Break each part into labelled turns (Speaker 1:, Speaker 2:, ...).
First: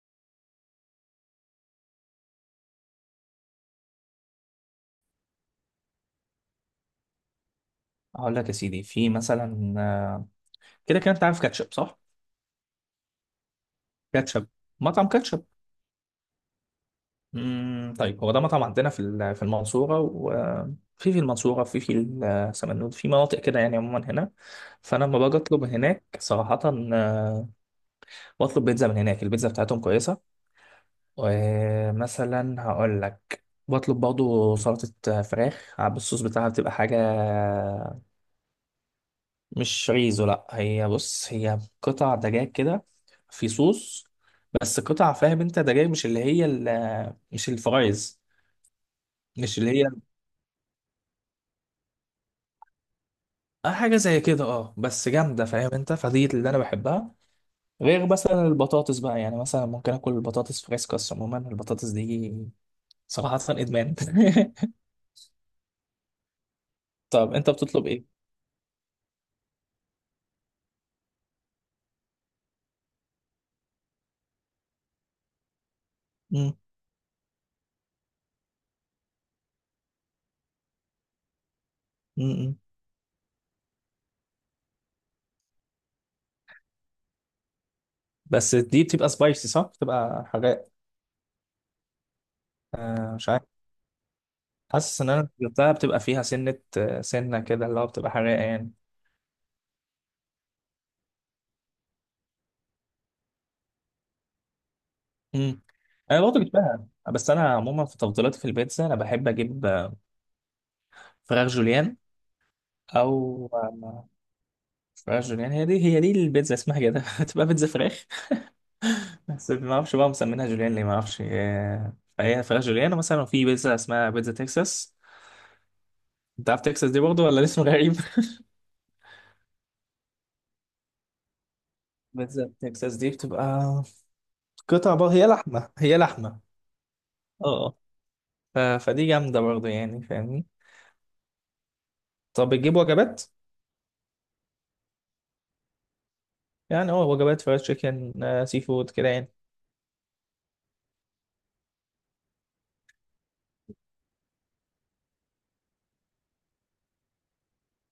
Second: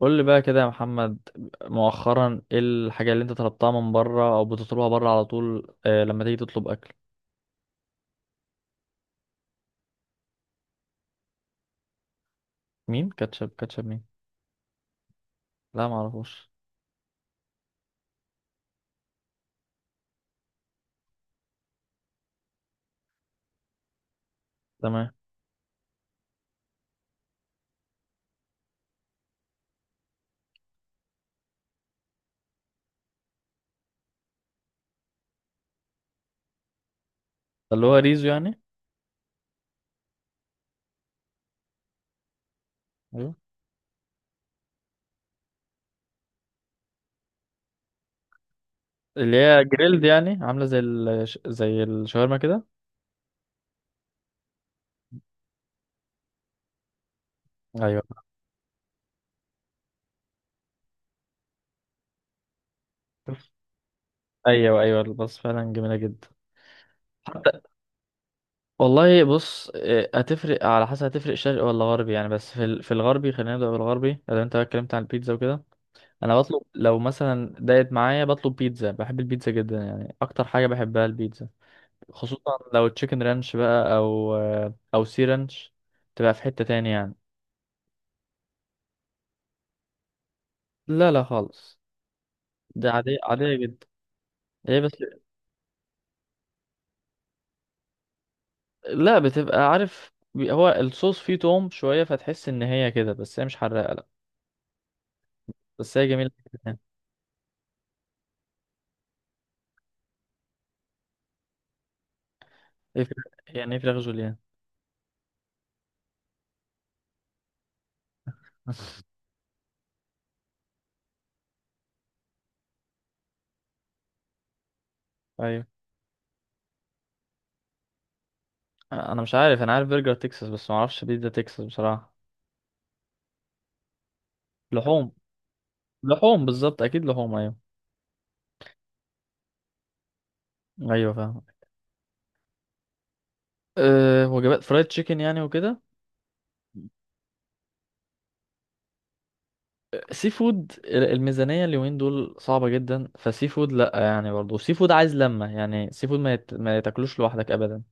Speaker 1: قول لي بقى كده يا محمد، مؤخرا ايه الحاجة اللي انت طلبتها من بره او بتطلبها بره على طول، لما تيجي تطلب اكل؟
Speaker 2: هقول لك يا سيدي، في مثلا كده كده انت عارف كاتشب صح؟
Speaker 1: مين كاتشب كاتشب مين؟
Speaker 2: كاتشب. مطعم كاتشب.
Speaker 1: لا معرفوش.
Speaker 2: طيب، هو ده مطعم عندنا في في المنصورة، وفي في في المنصورة، في سمنود، في مناطق كده، يعني عموما هنا. فانا
Speaker 1: تمام.
Speaker 2: لما باجي اطلب هناك صراحة آه، بطلب بيتزا من هناك. البيتزا بتاعتهم كويسة. ومثلا هقول لك بطلب برضه سلطة فراخ بالصوص بتاعها، بتبقى حاجة.
Speaker 1: ده اللي هو ريزو يعني.
Speaker 2: مش ريزو، لا، هي بص، هي قطع دجاج كده،
Speaker 1: ايوه.
Speaker 2: في صوص. بس قطع، فاهم انت، ده جاي، مش اللي هي مش الفرايز.
Speaker 1: اللي
Speaker 2: مش
Speaker 1: هي
Speaker 2: اللي هي.
Speaker 1: جريلد يعني عاملة زي زي الشاورما كده.
Speaker 2: اه، حاجه زي كده، اه، بس جامده، فاهم انت، فدي اللي انا بحبها.
Speaker 1: ايوه
Speaker 2: غير مثلا البطاطس بقى، يعني مثلا ممكن اكل البطاطس فريسكاس. عموما البطاطس دي صراحه ادمان
Speaker 1: ايوه. ايوه بس فعلا جميلة جدا.
Speaker 2: طب انت
Speaker 1: حتى.
Speaker 2: بتطلب ايه؟
Speaker 1: والله بص، هتفرق على حسب، هتفرق شرقي ولا غربي يعني. بس في الغربي، خلينا نبدأ بالغربي لو انت بقى اتكلمت عن البيتزا وكده. انا
Speaker 2: مم.
Speaker 1: بطلب لو مثلا ضاقت معايا بطلب بيتزا، بحب البيتزا جدا يعني، اكتر حاجه بحبها البيتزا. خصوصا
Speaker 2: مم.
Speaker 1: لو تشيكن رانش بقى او سي رانش، تبقى في حته تاني يعني.
Speaker 2: بس دي بتبقى سبايسي صح؟ بتبقى حراق؟
Speaker 1: لا لا خالص. ده عاديه
Speaker 2: مش عارف.
Speaker 1: عاديه جدا. هي بس.
Speaker 2: حاسس ان انا جبتها بتبقى فيها سنه كده، اللي هو بتبقى حراق يعني.
Speaker 1: لا، بتبقى عارف، هو الصوص فيه توم شويه، فتحس ان هي كده، بس هي مش حراقه، لا.
Speaker 2: مم.
Speaker 1: بس هي
Speaker 2: انا
Speaker 1: جميله
Speaker 2: برضه
Speaker 1: جدا يعني.
Speaker 2: جبتها. بس انا عموما في تفضيلاتي في البيتزا، انا بحب اجيب فراخ جوليان.
Speaker 1: ايه فراخ؟
Speaker 2: او
Speaker 1: يعني إيه فراخ جوليان؟
Speaker 2: فراخ جوليان. هي دي البيتزا اسمها كده تبقى بيتزا فراخ. بس ما اعرفش بقى مسمينها جوليان ليه، ما اعرفش فهي فراخ جوليان. ومثلا في بيتزا اسمها بيتزا تكساس.
Speaker 1: ايوه.
Speaker 2: انت عارف تكساس دي برضه ولا الاسم غريب؟
Speaker 1: انا مش عارف، انا عارف برجر تكساس بس ما اعرفش بيتزا تكساس بصراحه.
Speaker 2: بيتزا تكساس دي بتبقى قطع بقى،
Speaker 1: لحوم.
Speaker 2: هي لحمه، هي لحمه.
Speaker 1: لحوم بالظبط اكيد لحوم ايوه.
Speaker 2: اه. فدي جامده برضه يعني، فاهمني.
Speaker 1: ايوه فاهم.
Speaker 2: طب بتجيب وجبات؟
Speaker 1: أه وجبات فرايد تشيكن يعني وكده.
Speaker 2: يعني اه، وجبات فرايد تشيكن، سي فود كده.
Speaker 1: سي فود، الميزانية اليومين دول صعبة جدا، فسي فود لأ يعني، برضه سي فود عايز لمة يعني، سي فود ما يتاكلوش لوحدك أبدا.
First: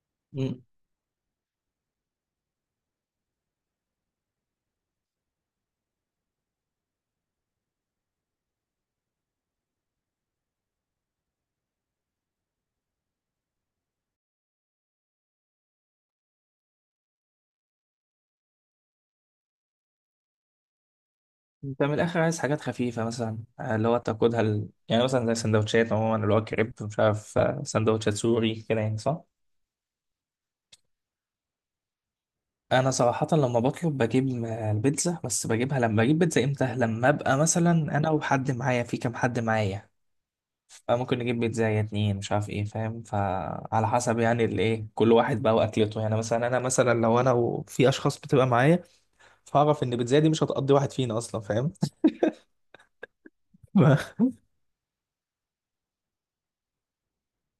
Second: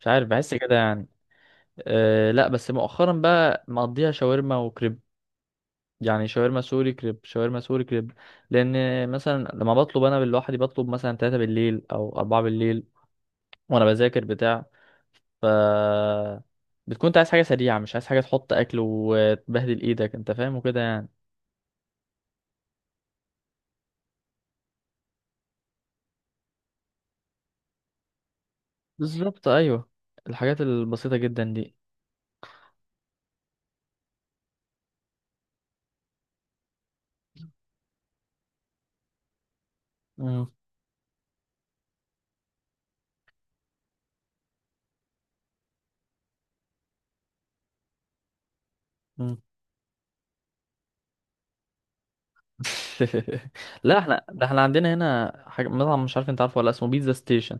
Speaker 1: مش عارف، بحس
Speaker 2: يعني
Speaker 1: كده يعني. أه لأ، بس مؤخرا بقى مقضيها شاورما وكريب. يعني شاورما سوري كريب، شاورما سوري كريب. لأن مثلا لما بطلب أنا لوحدي، بطلب مثلا 3 بالليل أو 4 بالليل وأنا بذاكر بتاع. ف بتكون انت عايز حاجة سريعة، مش عايز حاجة تحط أكل وتبهدل إيدك، أنت فاهم وكده يعني.
Speaker 2: انت من الاخر عايز حاجات خفيفه، مثلا آه، اللي هو تاكلها ال... يعني مثلا زي سندوتشات، عموما اللي هو كريب، مش عارف سندوتشات سوري كده يعني، صح؟
Speaker 1: بالظبط ايوه. الحاجات البسيطة جدا دي.
Speaker 2: انا صراحه لما بطلب بجيب البيتزا. بس بجيبها لما بجيب بيتزا امتى؟ لما ابقى مثلا انا وحد معايا، في كام حد معايا.
Speaker 1: مم.
Speaker 2: فممكن نجيب بيتزا يا اتنين، مش عارف ايه، فاهم؟ فعلى حسب يعني الايه، كل واحد بقى واكلته، يعني مثلا انا، مثلا لو انا وفي اشخاص بتبقى معايا،
Speaker 1: مم.
Speaker 2: فاعرف ان البيتزا دي مش هتقضي واحد فينا اصلا، فاهم؟
Speaker 1: لا احنا، ده احنا عندنا هنا حاجة مطعم، مش عارف انت عارفه ولا، اسمه بيتزا ستيشن.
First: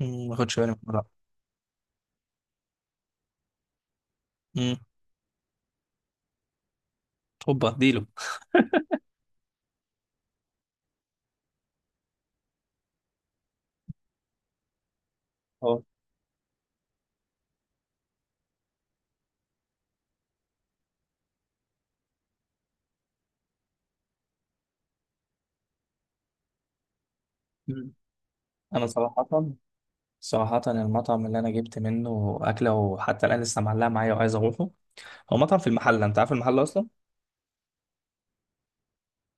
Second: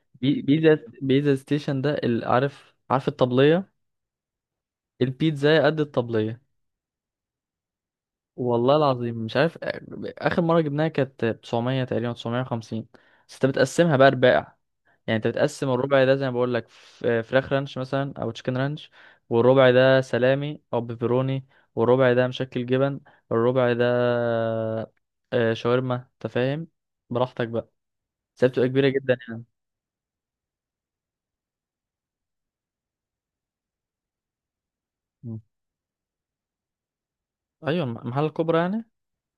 Speaker 2: ما
Speaker 1: بي...
Speaker 2: اخدش بالي من
Speaker 1: بيتزا
Speaker 2: الموضوع.
Speaker 1: بيتزا ستيشن ده، عارف عارف الطبلية؟
Speaker 2: مم،
Speaker 1: البيتزا قد الطبلية.
Speaker 2: هوبا اديله.
Speaker 1: والله العظيم مش عارف. آخر مرة جبناها كانت 900 تقريبا، 950. بس انت بتقسمها بقى رباع. يعني انت بتقسم الربع ده زي ما بقول لك، فراخ رانش مثلا او تشيكن رانش، والربع ده سلامي او بيبروني، والربع ده مشكل جبن، الربع ده شاورما، انت فاهم. براحتك بقى.
Speaker 2: مم.
Speaker 1: بس هي بتبقى
Speaker 2: انا
Speaker 1: كبيره جدا
Speaker 2: صراحة،
Speaker 1: يعني.
Speaker 2: صراحة المطعم اللي انا جبت منه اكلة وحتى الان لسه معلقة معايا، وعايز اروحه. هو
Speaker 1: مم.
Speaker 2: مطعم في المحلة، انت عارف المحلة اصلا؟
Speaker 1: ايوه المحل الكبرى يعني.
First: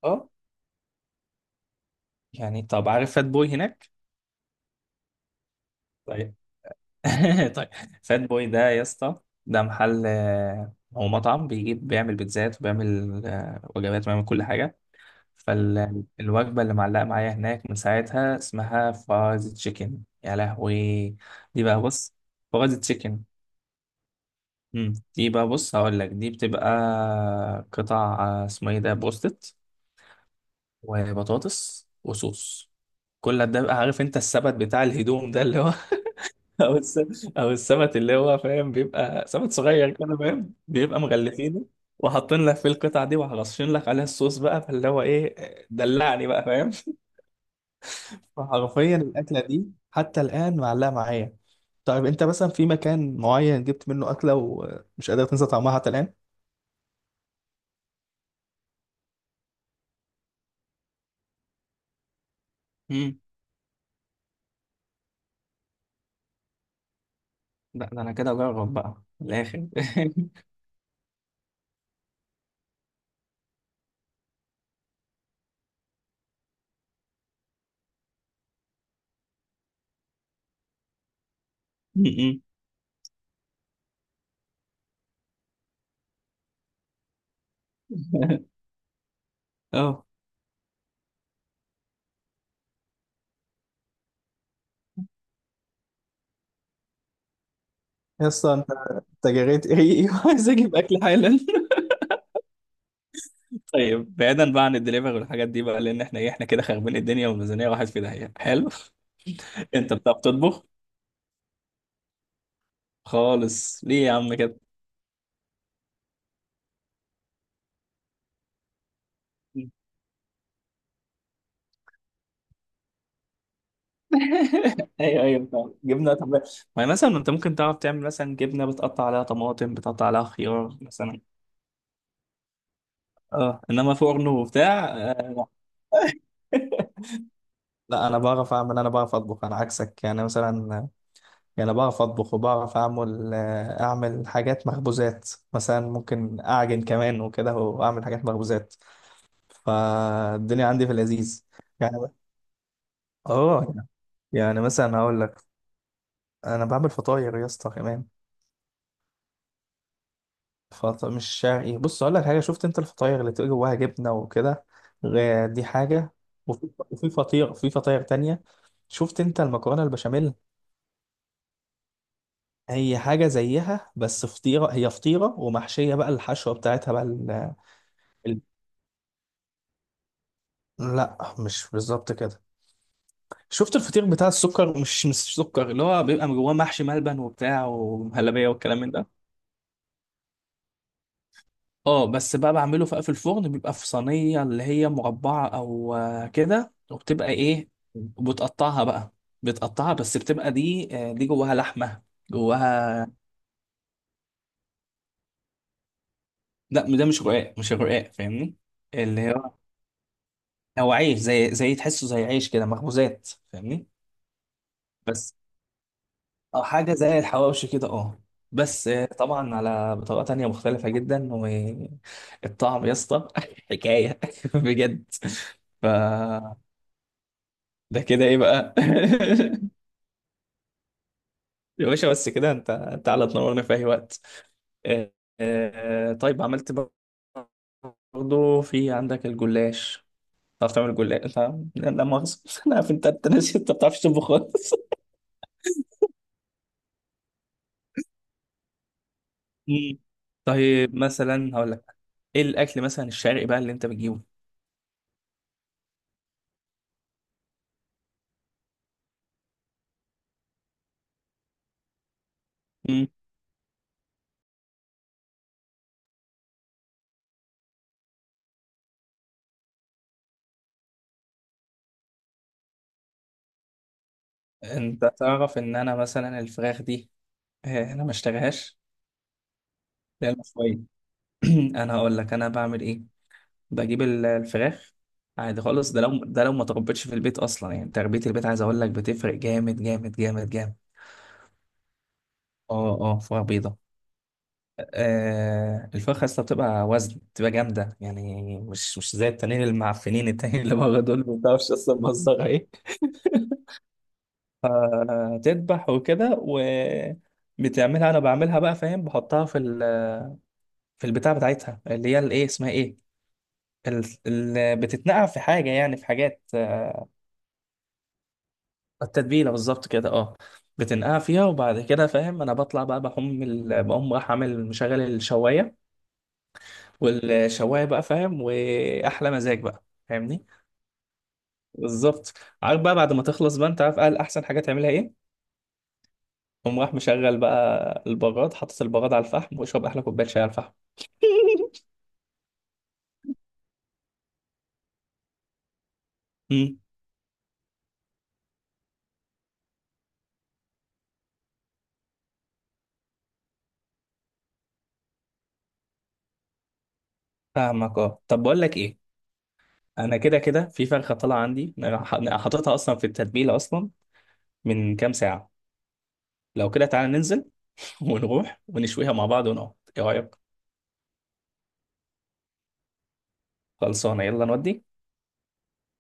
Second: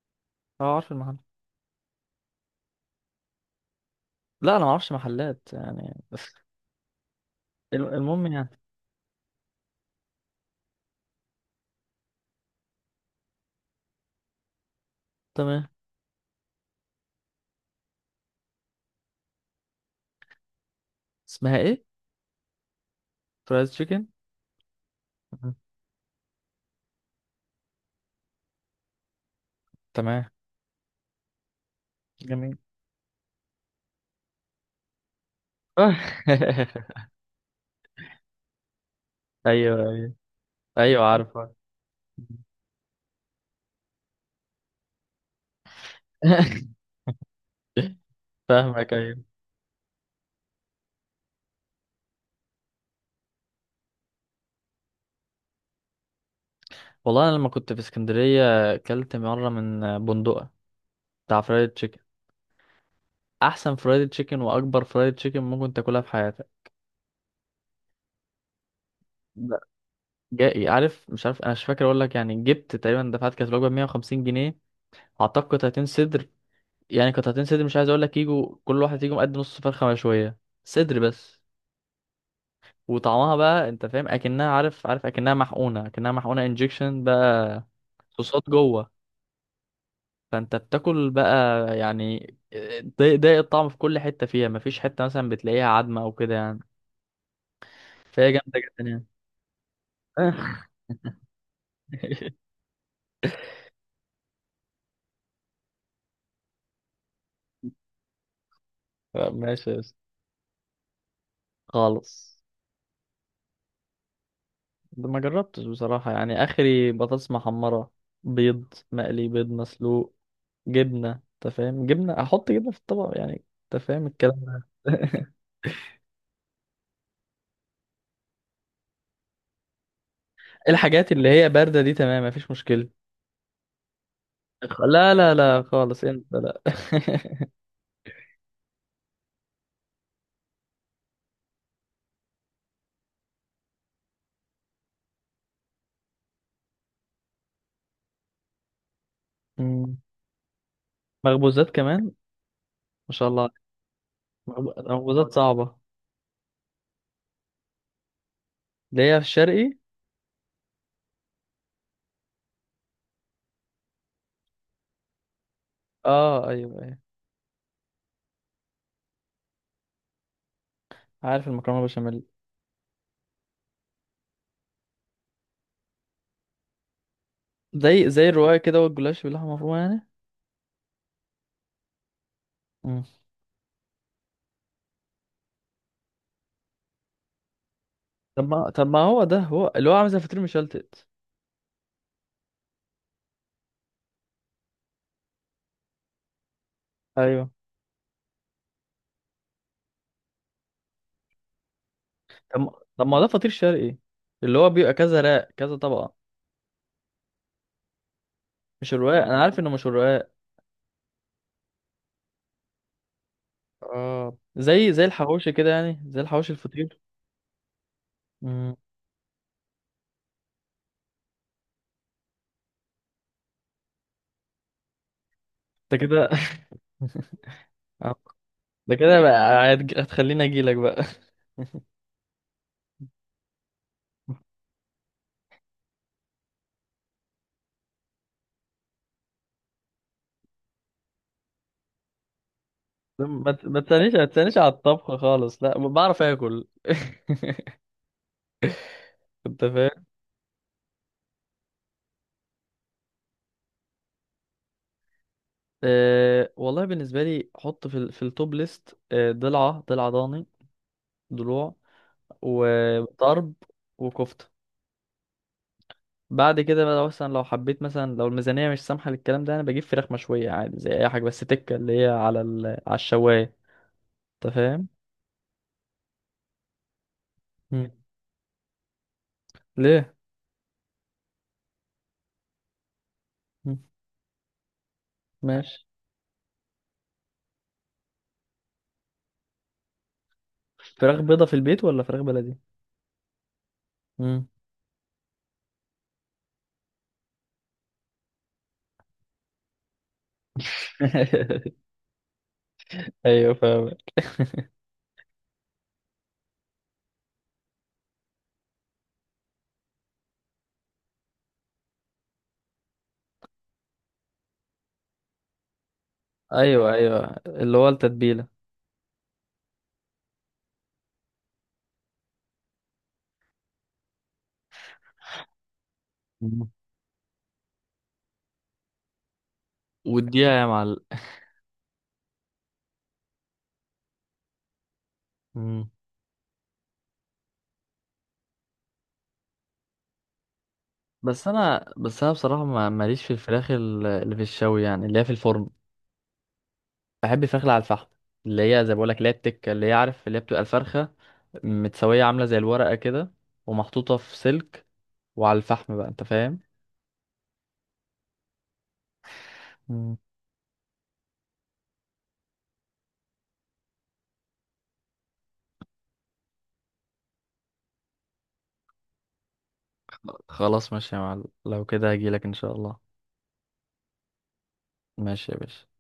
Speaker 2: اه.
Speaker 1: اه عارف المحل.
Speaker 2: يعني طب عارف فات بوي هناك؟
Speaker 1: لا انا ما اعرفش محلات يعني بس.
Speaker 2: طيب طيب. فات
Speaker 1: المهم
Speaker 2: بوي
Speaker 1: يعني.
Speaker 2: ده يا اسطى، ده محل هو مطعم بيجيب، بيعمل بيتزات وبيعمل وجبات وبيعمل كل حاجة.
Speaker 1: تمام.
Speaker 2: فالوجبة اللي معلقة معايا هناك من ساعتها اسمها فرايز تشيكن، يا لهوي!
Speaker 1: اسمها
Speaker 2: دي بقى
Speaker 1: ايه؟
Speaker 2: بص، فرايز تشيكن.
Speaker 1: فرايز تشيكن.
Speaker 2: مم. دي بقى
Speaker 1: مم.
Speaker 2: بص هقول لك، دي بتبقى قطع اسمه ايه ده، بروستت،
Speaker 1: تمام.
Speaker 2: وبطاطس
Speaker 1: جميل.
Speaker 2: وصوص. كل ده بقى، عارف انت السبت بتاع الهدوم ده اللي هو او الس... او السبت اللي هو، فاهم؟ بيبقى سبت
Speaker 1: ايوه
Speaker 2: صغير
Speaker 1: ايوه
Speaker 2: كده، فاهم؟ بيبقى
Speaker 1: ايوه عارفه.
Speaker 2: مغلفينه، وحاطين لك فيه القطع دي، وهرشين لك عليها الصوص بقى، فاللي هو ايه، دلعني بقى، فاهم؟
Speaker 1: فاهمك
Speaker 2: فحرفيا
Speaker 1: ايوه.
Speaker 2: الاكله دي حتى الان معلقه معايا. طيب انت مثلا في مكان معين جبت منه اكله ومش قادر تنسى طعمها حتى الان؟
Speaker 1: والله انا لما كنت في اسكندريه اكلت مره من بندقه، بتاع فرايد تشيكن، احسن فرايد تشيكن واكبر فرايد تشيكن ممكن تاكلها في حياتك.
Speaker 2: لا ده انا كده اجرب بقى من
Speaker 1: لا.
Speaker 2: الاخر
Speaker 1: جاي عارف، مش عارف، انا مش فاكر اقول لك يعني، جبت تقريبا، دفعت كانت الوجبه 150 جنيه. اعتقد قطعتين صدر. يعني قطعتين صدر، مش عايز اقول لك، يجوا كل واحد يجوا قد نص فرخه مشويه. صدر بس. وطعمها بقى انت فاهم، اكنها، عارف عارف، اكنها محقونه، اكنها محقونه انجكشن بقى، صوصات جوه.
Speaker 2: اه.
Speaker 1: فانت بتاكل بقى، يعني ضايق ضايق الطعم في كل حته فيها، مفيش حته مثلا بتلاقيها عدمه او كده يعني.
Speaker 2: يا
Speaker 1: فهي
Speaker 2: اسطى
Speaker 1: جامده
Speaker 2: انت!
Speaker 1: جدا يعني.
Speaker 2: أنت جريت ريقي وعايز اجيب اكل حالا. طيب بعيدا بقى عن الدليفري والحاجات دي بقى، لان احنا ايه، احنا كده خاربين الدنيا، والميزانيه راحت في داهيه. حلو
Speaker 1: لا، ماشي يا
Speaker 2: انت
Speaker 1: اسطى.
Speaker 2: بتعرف تطبخ؟
Speaker 1: خالص.
Speaker 2: خالص! ليه يا عم كده؟
Speaker 1: ده ما جربتش بصراحه، يعني اخري بطاطس محمره، بيض مقلي، بيض مسلوق، جبنه، انت فاهم، جبنه، احط جبنه في الطبق يعني. انت فاهم الكلام ده.
Speaker 2: ايوه ايوه فاهم. جبنه طب. ما مثلا انت ممكن تعرف تعمل مثلا جبنه، بتقطع عليها طماطم، بتقطع عليها خيار
Speaker 1: الحاجات
Speaker 2: مثلا.
Speaker 1: اللي هي بارده دي تمام مفيش مشكله.
Speaker 2: اه انما فرن وبتاع
Speaker 1: لا لا لا خالص، انت لا.
Speaker 2: لا لا، انا بعرف اعمل، انا بعرف اطبخ، انا عكسك يعني. مثلا يعني بعرف أطبخ وبعرف أعمل أعمل حاجات مخبوزات، مثلا ممكن أعجن كمان وكده، وأعمل حاجات مخبوزات.
Speaker 1: مم.
Speaker 2: فالدنيا عندي في اللذيذ
Speaker 1: مخبوزات
Speaker 2: يعني.
Speaker 1: كمان؟ ما شاء الله.
Speaker 2: آه. يعني مثلا هقول
Speaker 1: مخبوزات
Speaker 2: لك:
Speaker 1: صعبة.
Speaker 2: أنا بعمل فطاير يا اسطى كمان.
Speaker 1: اللي هي في الشرقي.
Speaker 2: مش شرقي. بص هقول لك حاجة: شفت أنت الفطاير اللي تبقى جواها جبنة وكده؟ دي حاجة.
Speaker 1: اه
Speaker 2: وفي
Speaker 1: ايوه ايوه
Speaker 2: فطير، في فطاير تانية. شفت أنت المكرونة البشاميل؟
Speaker 1: عارف المكرونة بشاميل.
Speaker 2: هي حاجة زيها بس فطيرة، هي فطيرة ومحشية بقى، الحشوة بتاعتها بقى.
Speaker 1: زي الرواية كده، والجلاش باللحمة مفرومة يعني.
Speaker 2: لا، مش بالظبط كده.
Speaker 1: مم.
Speaker 2: شفت الفطير بتاع السكر؟ مش سكر، اللي هو بيبقى جواه محشي ملبن وبتاع
Speaker 1: طب
Speaker 2: ومهلبية
Speaker 1: ما
Speaker 2: والكلام
Speaker 1: طب
Speaker 2: من
Speaker 1: ما
Speaker 2: ده.
Speaker 1: هو ده، هو اللي هو عامل زي فطير مشلتت.
Speaker 2: اه بس بقى بعمله في الفرن، بيبقى في صينية اللي هي مربعة او كده، وبتبقى
Speaker 1: ايوه.
Speaker 2: ايه، وبتقطعها بقى، بتقطعها، بس بتبقى دي جواها لحمة،
Speaker 1: طب ما طب
Speaker 2: جواها.
Speaker 1: ما هو ده فطير شرقي، اللي هو بيبقى كذا راق كذا طبقة.
Speaker 2: لا ده مش رقاق، مش رقاق، فاهمني؟
Speaker 1: مش الرقاق،
Speaker 2: اللي
Speaker 1: انا
Speaker 2: هو،
Speaker 1: عارف انه مش الرقاق.
Speaker 2: هو عيش، زي تحسه، زي عيش كده، مخبوزات، فاهمني؟
Speaker 1: اه زي
Speaker 2: بس.
Speaker 1: الحواوشي كده يعني، زي الحواوشي
Speaker 2: او حاجه
Speaker 1: الفطير.
Speaker 2: زي الحواوشي كده، اه.
Speaker 1: مم.
Speaker 2: بس طبعا على بطريقه تانية مختلفه جدا. والطعم يا اسطى حكايه بجد. ف
Speaker 1: ده كده.
Speaker 2: ده
Speaker 1: آه.
Speaker 2: كده ايه بقى؟
Speaker 1: ده كده بقى هتخليني اجيلك بقى.
Speaker 2: يا باشا بس كده، انت على تنورنا في اي وقت. آه، طيب، عملت برضه في عندك الجلاش؟ تعرف تعمل جلاش انت؟ لا لا مؤاخذه انا عارف انت ناسي، انت ما
Speaker 1: ما
Speaker 2: بتعرفش
Speaker 1: تسألنيش، ما
Speaker 2: تطبخ
Speaker 1: تسألنيش على
Speaker 2: خالص.
Speaker 1: الطبخ خالص، لا بعرف اكل. انت
Speaker 2: مم.
Speaker 1: فاهم.
Speaker 2: طيب مثلا هقول لك: ايه الاكل مثلا الشرقي بقى اللي انت بتجيبه؟
Speaker 1: أه والله، بالنسبه لي، حط في التوب ليست ضلع ضاني، ضلوع، وطرب، وكفته. بعد كده بقى لو مثلا، لو حبيت مثلا، لو الميزانيه مش سامحه للكلام ده، انا بجيب فراخ مشويه عادي زي اي حاجه، بس تكه اللي هي على الشوايه. انت فاهم.
Speaker 2: انت تعرف ان انا مثلا الفراخ دي
Speaker 1: مم.
Speaker 2: انا ما اشتريهاش.
Speaker 1: ليه؟
Speaker 2: لا، المشوية. انا هقول لك انا بعمل ايه.
Speaker 1: مم.
Speaker 2: بجيب الفراخ عادي
Speaker 1: ماشي.
Speaker 2: خالص. ده لو ما تربيتش في البيت اصلا، يعني تربية البيت عايز اقول لك بتفرق جامد جامد جامد جامد.
Speaker 1: فراخ بيضه في البيت ولا فراخ بلدي؟
Speaker 2: اه اه فراخ بيضة.
Speaker 1: مم.
Speaker 2: الفراخ اصلا بتبقى وزن، بتبقى جامدة يعني، مش زي التانيين المعفنين، التانيين اللي بره دول ما بتعرفش اصلا مصدرها ايه.
Speaker 1: ايوه فاهم.
Speaker 2: فتذبح وكده، بتعملها، انا بعملها بقى فاهم، بحطها في ال في البتاع بتاعتها، اللي هي الايه، اسمها ايه، بتتنقع في حاجه، يعني في حاجات
Speaker 1: ايوه ايوه اللي هو التتبيله.
Speaker 2: التتبيله بالظبط كده، اه. بتنقع فيها، وبعد كده فاهم، انا بطلع بقى، بقوم راح عامل مشغل الشوايه،
Speaker 1: مم.
Speaker 2: والشوايه بقى فاهم، واحلى مزاج بقى، فاهمني؟
Speaker 1: واديها يا معلم.
Speaker 2: بالظبط. عارف بقى بعد ما تخلص بقى، انت عارف قال احسن حاجه تعملها ايه؟ قوم راح مشغل بقى البراد، حاطط البراد على الفحم، واشرب احلى كوبايه شاي على الفحم
Speaker 1: بس انا بس انا بصراحه ماليش في الفراخ اللي في الشوي، يعني اللي هي في الفرن.
Speaker 2: مم.
Speaker 1: بحب الفراخ اللي على الفحم، اللي هي زي ما بقول لك، اللي هي التكه، اللي هي عارف، اللي هي بتبقى الفرخه متسويه عامله زي الورقه كده، ومحطوطه في سلك، وعلى الفحم بقى انت فاهم.
Speaker 2: فاهمك اه. طب بقول لك ايه:
Speaker 1: مم.
Speaker 2: انا كده كده في فرخه طالعه عندي، أنا حاططها اصلا في التتبيله اصلا من كام ساعه. لو كده تعالى ننزل ونروح ونشويها مع بعض ونقعد، ايه رايك؟
Speaker 1: خلاص ماشي يا معلم، لو كده هجيلك ان شاء الله.
Speaker 2: خلصانه يلا نودي.
Speaker 1: ماشي يا باشا.